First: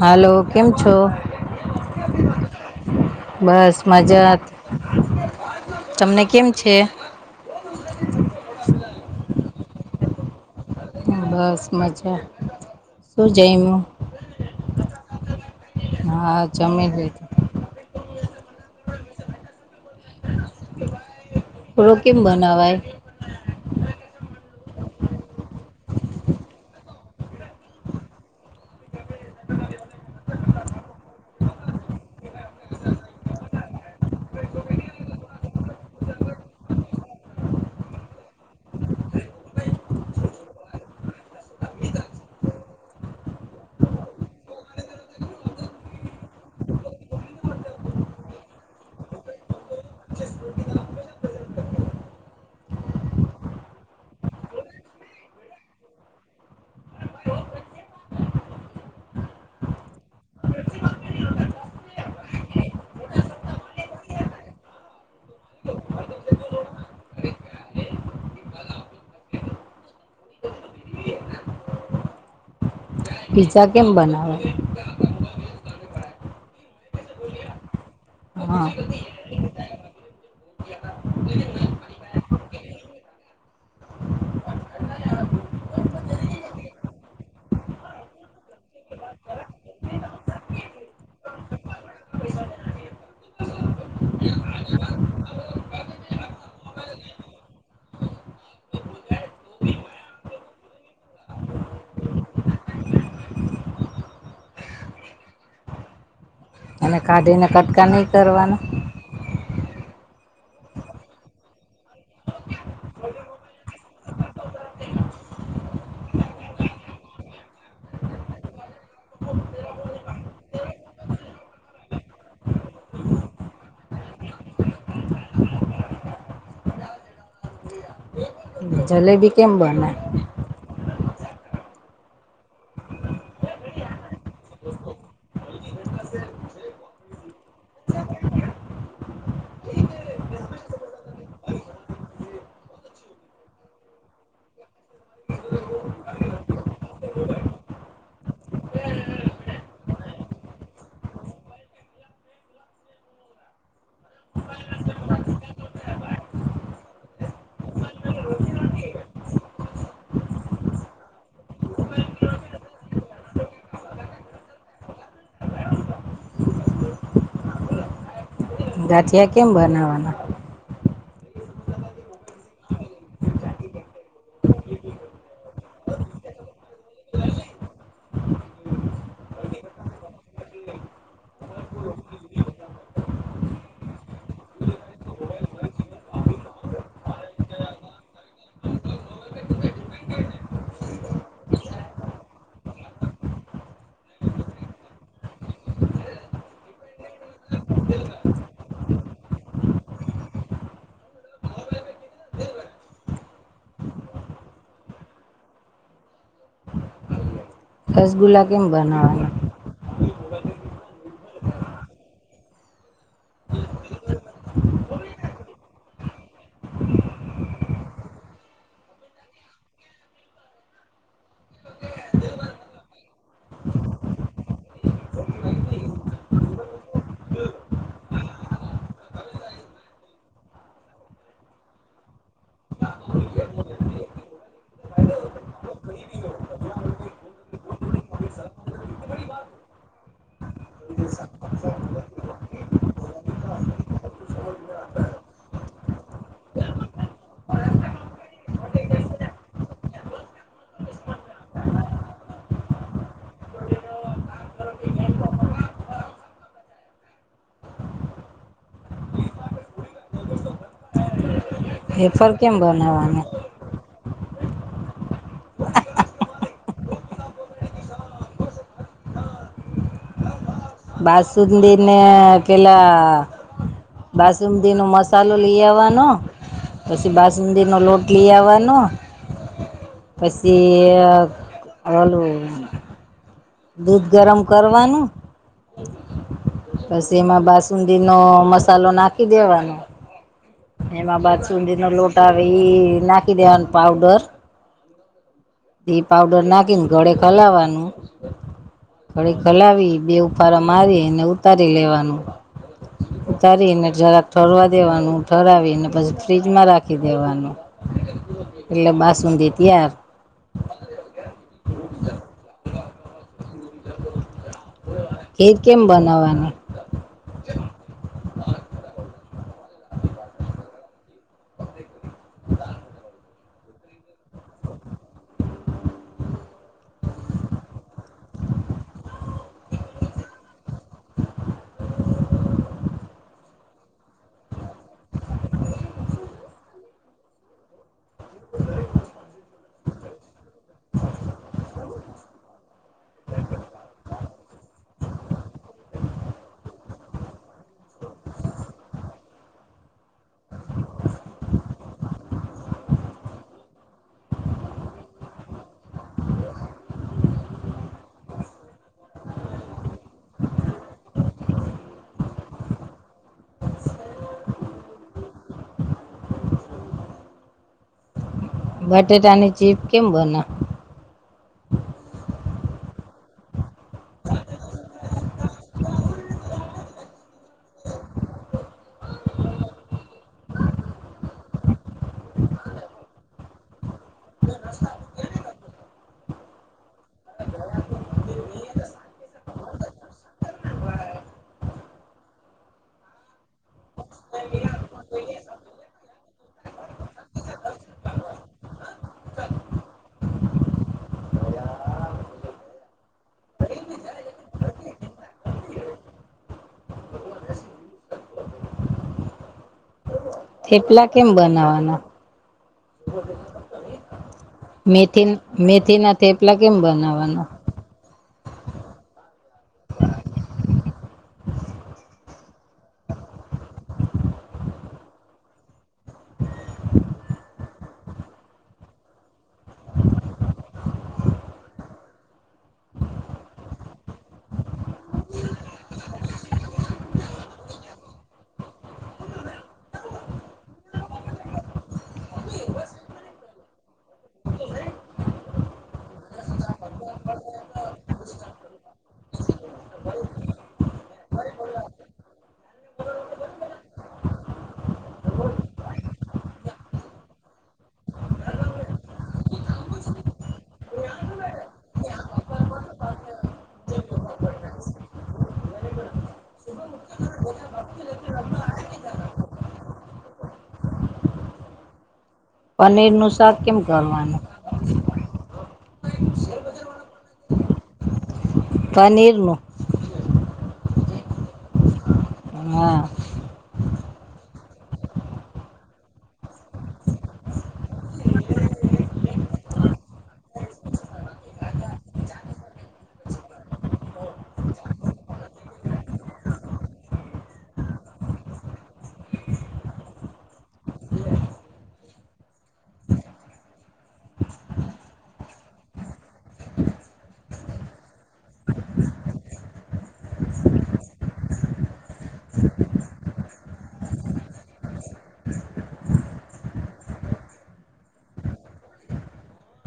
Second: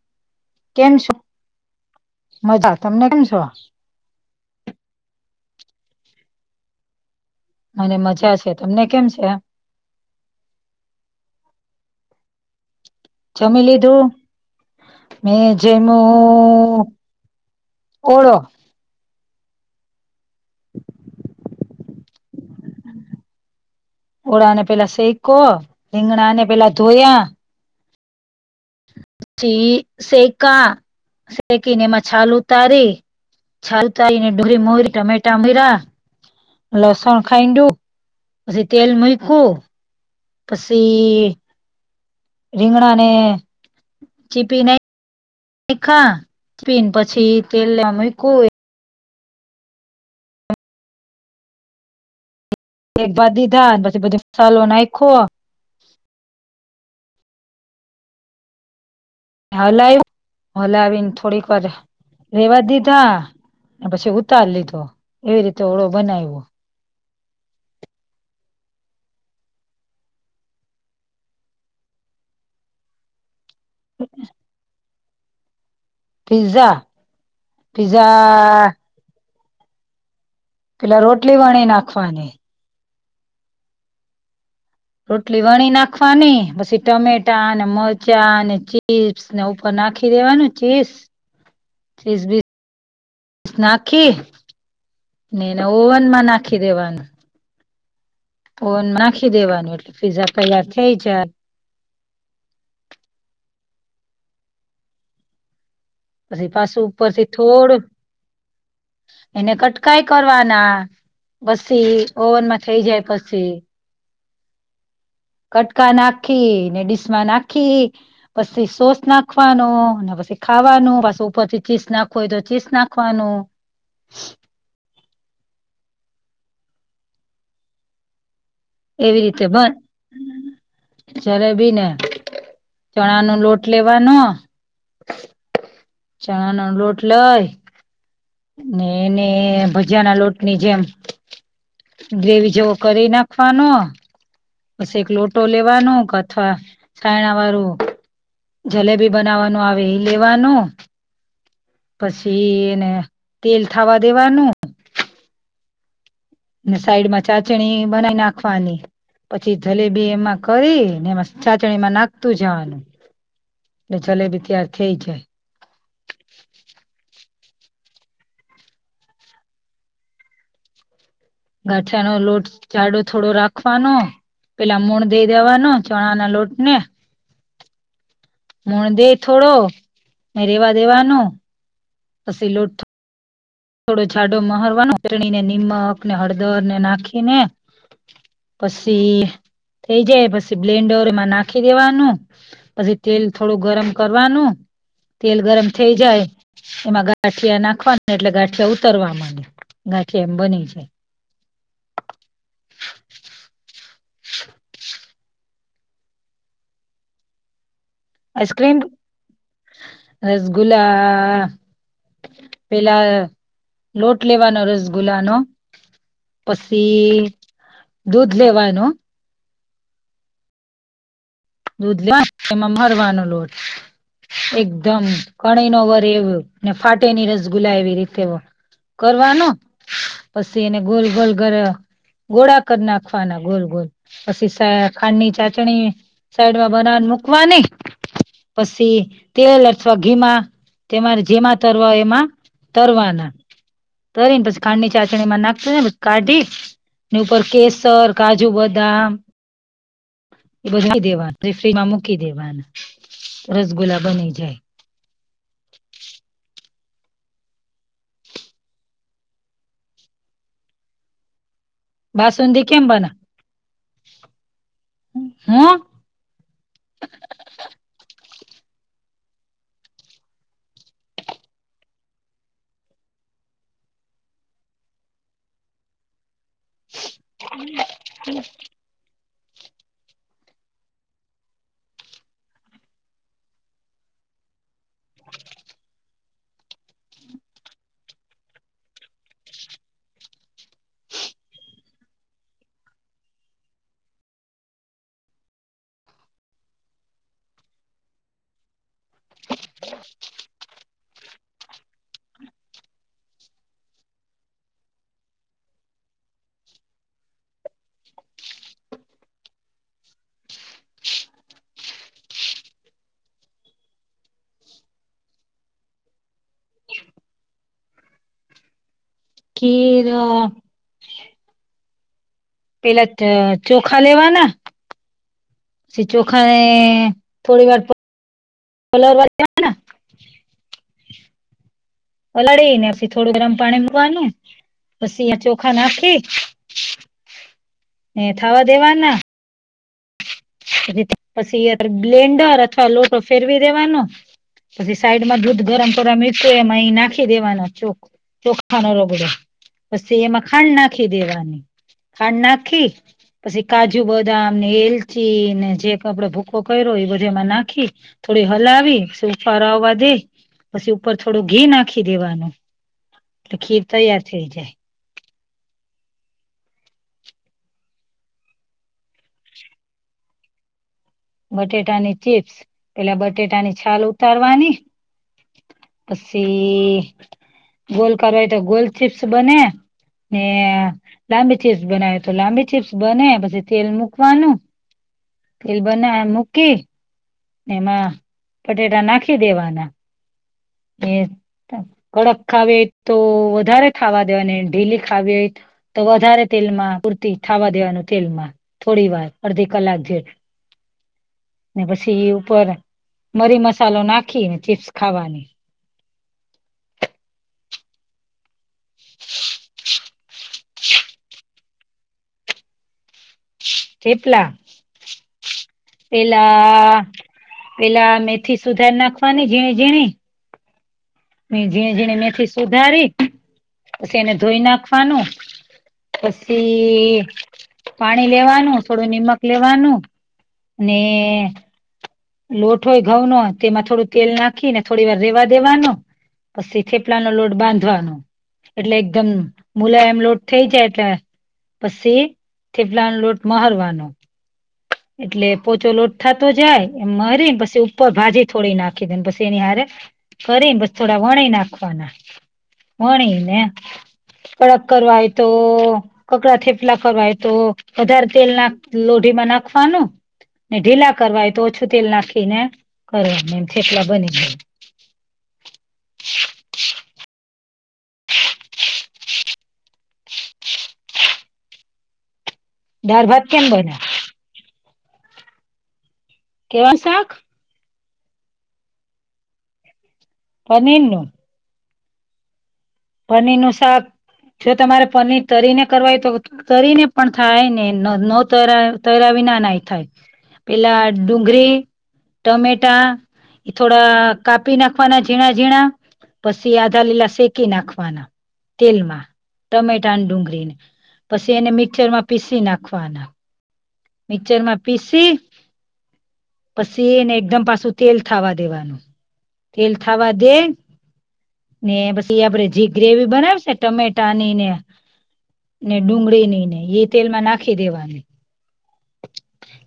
હાલો. કેમ છો? મજા તમને કેમ છો બસ મજા. તમને કેમ છે? મને મજા છે. તમને કેમ છે? બસ મજા. શું જમી જમ્યું લીધું? મે જયમુ હા જમી ઓળો. ઓળો કેમ બનાવાય? ઓળાને પેલા શેયકો. રીંગણા ને પેલા ધોયા પછી શેયકા. શેકી ને એમાં છાલ ઉતારી. છાલ કાઢીને ડુંગળી મોયરી, ટામેટા મોયરા. લસણ ખાઈંડુ, પછી તેલ મૂયકુ. પસી રીંગણાને ચીપી નાયખા. ચીપીન પછી તેલ લેવા મૂયકું. [unintelligible] ન પછી બધો મસાલો નાયખો. હલાવ્યો. હલાવીન થોડીક વારે રેવા દીધા. ન પછી ઉતાર લીધો. એવી રીતે ઓળો બનાયવો. પિઝા કેમ બનાવાય? Pizza, pizza. હા પેલા રોટલી વણી નાખવાની રોટલી વણી નાખવાની, પછી ટમેટા ને મરચાં ને ચીઝ ને ઉપર નાખી દેવાનું ચીઝ ચીઝ, બીસ નાખી ને એને ઓવન માં નાખી દેવાનું. ઓવનમાં નાખી દેવાનું એટલે પીઝા તૈયાર થઈ જાય પછી પાછું અને ઉપરથી કાઢીને થોડું કટકા નહીં કરવાના એના કટકા ઈ કરવાના પસી ઓવનમાં થઇ જાય પછી [inaudible] કટકા નાખી ને ડીશમા નાખી પછી સોસ નાખવાનો પછી ખાવાનું, ઉપરથી ચીઝ નાખવું હોય તો ચીઝ નાખવાનું એવી જલેબી રીતે કેમ બન બનાય જલેબી ને, ચણા નો લોટ લેવાનો ચણાનો લોટ લય એને ભજીયાના લોટની જેમ ગ્રેવી જેવો કરી નાખવાનો પછી એક લોટો લેવાનો, અથવા કાયણા વાળું જલેબી બનાવવાનું આવે ઈ લેવાનું પછી એને તેલ થાવા દેવાનુ ને સાઈડ માં ચાસણી બનાવી નાખવાની પછી જલેબી એમાં કરીને એમાં ચાસણી માં નાખતું જવાનું ને જલેબી તૈયાર થઈ જાય ગાઠિયા કેમ બનાવાના? ગાંઠિયાનો લોટ જાડો થોડો રાખવાનો પેલા મોણ દઈ દેવાનું ચણા ના લોટ ને મોણ દઈ થોડું ને રેવા દેવાનુ પછી લોટ થોડો જાડો મહરવાનો ચટણી, ને નિમક, ને હળદર, ને નાખી ને પછી થઈ જાય પછી બ્લેન્ડર માં નાખી દેવાનું પછી તેલ થોડું ગરમ કરવાનું તેલ ગરમ થઇ જાય એમાં ગાંઠિયા નાખવાનું એટલે ગાંઠ ઉતરવા માંડવા, ગાંઠિયા બની જાય. [inaudible] રસગુલ્લા કેમ આઈસ્ક્રીમ બનાવાના? રસગુલ્લા પેલા લોટ લેવાનો રસ ગુલ્લા નો પછી દૂધ લેવાનું દૂધમા એમાં મશળવાનું લોટ એકદમ કણી ન વરે એવો, ને ફાટે નહીં, રસગુલ્લા એવી રીતે કરવાનો પછી એને ગોલ ગોલ કર ગોળા કર નાખવાના ગોલ, ગોલ, પછી ખાંડની ચાસણી સાઈડમાં બનાવા મૂકવાની પછી તેલ અથવા ઘીમા તમારે જેમાં તરવા હોય એમાં તરવાના તરી ને પસી ખાંડની ચાંસણી માં નાખસી ને પછ કાઢી ની ઉપર કેસર, કાજુ-બદામ એ બધ નાખી દેવા તે ફ્રીજમા મૂકી દેવાનુ, રસગુલ્લા બની જાય. [inaudible] વેફર બાસુંદી કેમ બના. બનાવવાના હ. બાસુંદી ને પેલા બાસુમદી નો મસાલો લેઈ આવાનો પસી બાસુંંદી નો લોટ લીય આવાનો. પસી અ આલો દૂધ ગરમ કરવાનું પસી એમાં બાસુંદીનો મસાલો નાખી દેવાનો એમા બાદસુંંદીનો લોટ આવે ઈઈ નાખી દેવાન પાવડર ઘી પાવડર નાખીને ઘળેક હલાવાનું. ઘડીક હલાવી, બે ઉફારા મારીન ઉતારી લેવાનું. ઉતારીન જરાક ઠરવા દેવાનુ, ઠરાવીને પછી ફ્રીજમાં રાખી દેવાનું. એટલે બાસુંંદી ત્યાર. [inaudible] એ કેમ બનાવાની? કીર અ..... [inaudible] પેલા ત ચોખા લેવાના સી ચોખાને થોડી વાર પ-લરવા દે-વ પલાળી ને સી થોડુ ગરમ પાણી મૂકવાનુ પસી અઈયા ચોખા નાખી ને થાવા દેવાના. [inaudible] પસી યર બ્લેન્ડર અથવા લોટો ફેરવી દેવાનો. પસી સાઈડમા દૂધ ગરમ કરવા મુયકુ એમા ઈ ના ખી દેવાના ચોખ ચોખાનો રગડો પસી એમાં ખાંડ નાખી દેવાની. ખાંડ નાખી પસી કાજુ-બદામને એલચ ચી ને જે ક આપડે ભૂકો કયરો, એ બધો એમાં નાખી થોડી હલાવી સું ઉફારો આવી દઈ પસી ઉપર થોડું ઘી નાખી દેવાનુ. તો ખીર તૈયાર થઈ જાય. બટેટાની ચીપ કેમ બના બટેટાની ચીપ્સ, એલે બટેટા ની છાલ ઉતારવાની પસી ગોલ કરવાય, તો ગોલ ચીપ્સ બને. ને લાંબી ચીપ્સ બનાવે, તો લાંબી ચીપ્સ બને પસી તેલ મુકવા [inaudible] એલ બનાયા મુકી એમા પટેટા નાખી દેવાના. એ કડક ખાવી ઓય, તો વધારે ખાવા દેવાને ઢીલી ખાવી ઓય ત તો વધારે તેલમાં પૂરતી થાવા દેવાનું તેલમાં. થોડી વાર અડધી કલાક જે ને પસી ઈ ઉપર મરી-મસાલો નાખીન, ચીપ્સ ખાવાની. થેપલા કેમ બનાવાના? થેપલા મેતીન મેતી ના થેપલા કેમ પેલા બનાવાના? પેલા મેથી સુધાર નાખવાની ઝીણી-ઝીણી. ઝીણી ઝીણી મેથી સુધારી પછી એને ધોઈ નાખવાનું પછી પાણી લેવાનું થોડું નિમક લેવાનું ને લોઠો હોય ઘઉંનો તેમાં થોડું તેલ નાખીન થોડીવાર રેવા દેવાનો. પછી થેપલાનો લોટ બાંધવાનો. એટલે એકદમ મુલાયમ લોટ થઈ જાય એટલે પછી થેપલાનો લોટ મહરવાનો એટલે પોચો લોટ થાતો જાય એમ મહરી પછી ઉપર ભાજી થોડી નાખી દીન પછી એની હારે કરીન બસ થોડા વણી નાખવાના વણી ને કડક કરવા હોય તો કકડા થેપલા કરવા હોય તો વધારે તેલ નાખ લોઢીમાં નાખવાનું ને ઢીલા કરવા હોય તો ઓછું તેલ નાખીને કરવાનું એમ થેપલા બની જાય. [unintelligible] દાળ પનીરનું ભાત શાક કેમ બને કરવાનું? કેવા શાક? પનીરનું. પનીરનું. હા. પનીરનું શાક જો તમારે પનીર તરીને કરવા હોય તો તરીને પણ થાય ને ન તરા તરા વિના નાય થાય. પેલા ડુંગરી, ટમેટા એ થોડા કાપી નાખવાના ઝીણા ઝીણા પછી આધા લીલા શેકી નાખવાના તેલમાં ટમેટા અને ડુંગળીને પછી એને મિક્સરમાં પીસી નાખવાના. મિક્ચરમાં પીસી પછી એને એકદમ પાછું તેલ થાવા દેવાનું. તેલ થાવા દેયન ને પછી એ આપડે જે ગ્રેવી બનાવી છે ટમેટાની ને ને ડુંગળીની ને એ તેલમાં નાખી દેવાની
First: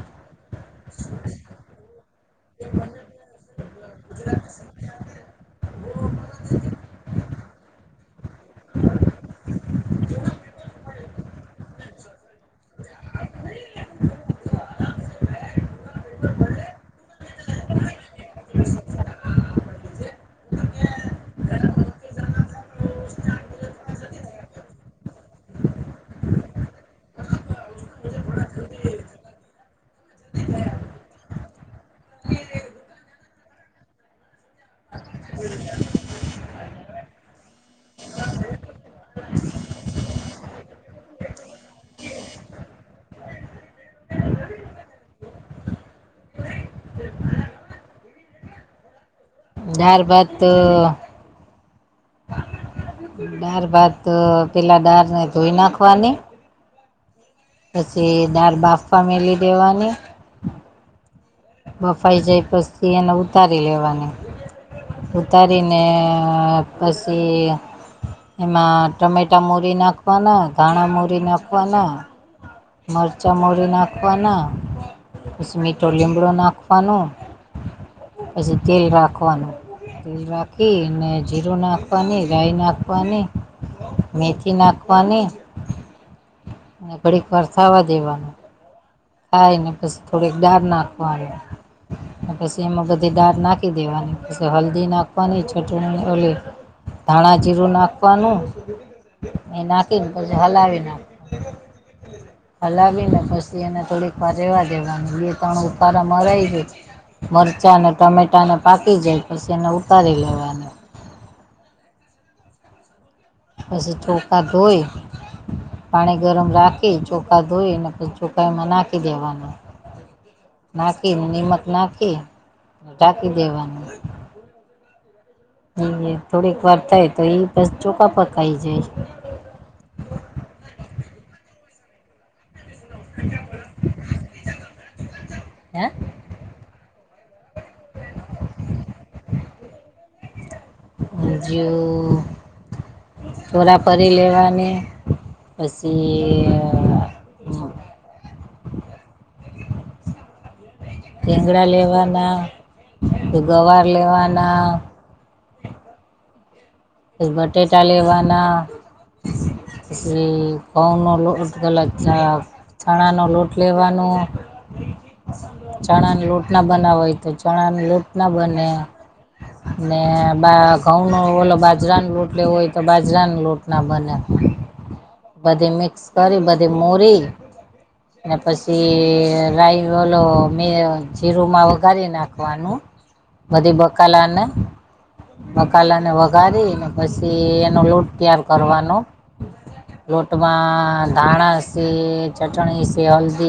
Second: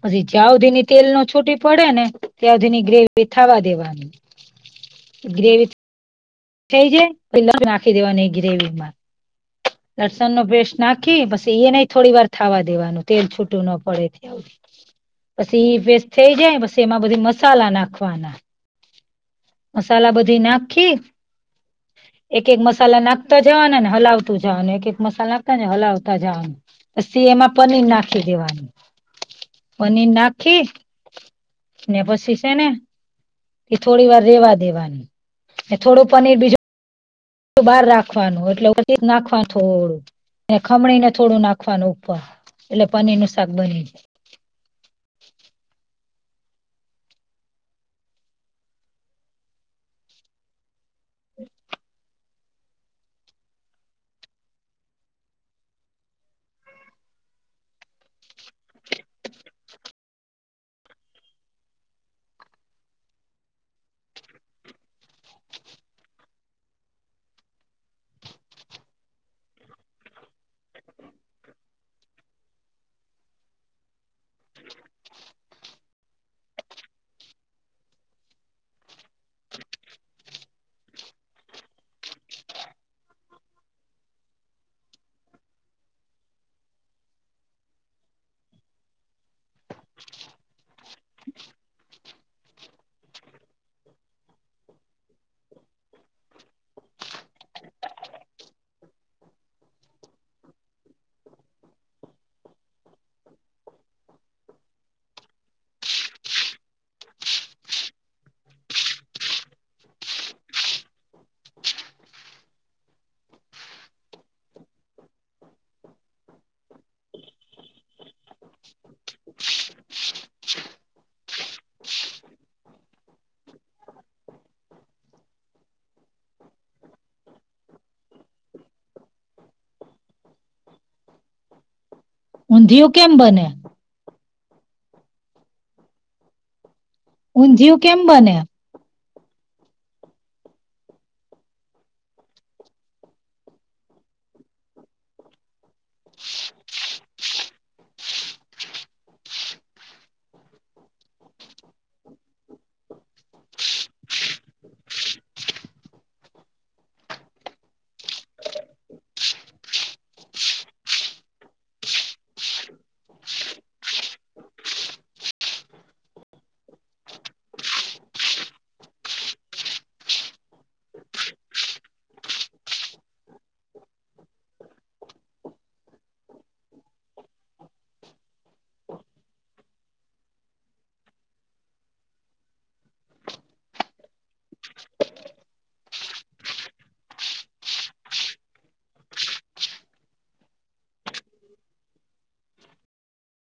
પછી જ્યાં હુધીની તેલ નો છૂટી પડે ને ત્યાં હુધીની ગ્રેવી થાવા દેવાની ગ્રેવી થઈ જાય પસી [unintelligible] નાખી દેવાની ગ્રેવીમાં લસણનો પેસ્ટ નાખી પછી એ ને થોડીવાર થાવા દેવાનું તેલ છૂટું ન પડે એવું. પછી પેસ્ટ થય જાય પછી એમાં બધી મસાલા નાખવાના મસાલા બધી નાખી, એક-એક મસાલા નાખતા જવાના ને હલાવતા જવાનું એક-એક મસાલા નાખતા ને હલાવતા જવાનું. પછી એમાં પનીર નાખી દેવાનું પનીર નાખી ને પછી છે ને એ થોડી વાર રેવા દેવાની ને થોડું પનીર બીજું બહાર રાખવાનું એટલે [unintelligible] નાખવાનું થોડું ખમણીને થોડું નાખવાનું ઉપર એટલે પનીરનું શાક બની જાય. ડાર-ભાત તો [inaudible] દાળ-ભાત તો પેલા ડાળ ને ધોઈ નાખવાની, પછી દાળ બાફવા મેલી દેવાની, બફાઈ જાય પસી, એને ઉતારી લેવાની. ઉતારીને અ પસી એમાં ટમેટા મોરી નાખવાના, ધાણા મોરી નાખવાના મરચાં મોરી નાખવાના. પછી મીઠો લીમડો નાખવાનું, પછી તેલ રાખવાનું. રાખી ને જીરું નાખવાની, રાય નાખવાની. મેથી નાખવાની, ઘડીક વાર થાવા દેવાનું. થાય, ને પસી થોડીક દાળ નાખવાની. ન પસી એમાં બધી દાર નાખી દેવાની. પછી હલ્દી નાખવાની છટ છટણી ઓલી ધાણા જીરું નાખવાનું. એ નાખીને પછી હલાવી નાખવાનું. હલાવીને પસી એને થોડીક વાર રેવા દેવાનું. બે ત્રણ ઉકારા મરાય દે મરચાં અને ટમેટાને પાકી જાય, પછી એને ઉતારી લેવાનું. પછી ચોખા ધોઈ પાણી ગરમ રાખી, ચોખા ધોઈને પછી ચોખા એમાં નાખી દેવાનું. નાખીને, નિમક નાખી ઢાંકી દેવાની. ઈન ઇન થોડીક વાર થાય, તો એ પછ ચોખા પકાઈ જાય. ઊંધિયુ કેમ બને? [inaudible] હેં? ઊંધિયું કેમ બને? ઊંધિયું ચોરાફરી લેવાની. પસી સીંગડા લેવાના, તો ગવાર લેવાના તે બટેટા લેવાના પસી, ઘઉંનો લોટ અલગ ચા ચણાનો લોટ લેવાનો, ચણાન લોટના બનાવ હોય તો, ચણાના લોટના બને. ને બા ઘઉંનો ઓલો બાજ બાજરાનો લોટ લેવો હોય, તો બાજરાની લોટ ના બને. બધી મિક્સ કરી, બધી મોરી અને પછી રાઈ, ઓલો મેં જીરુંમાં વઘારી નાખવાનું. બધી બકાલાને, બકાલાને વઘારી અને પસી, એનો લોટ ત્યાર કરવાનો. લોટમાં ધાણા છે, ચટણી છે હલ્દી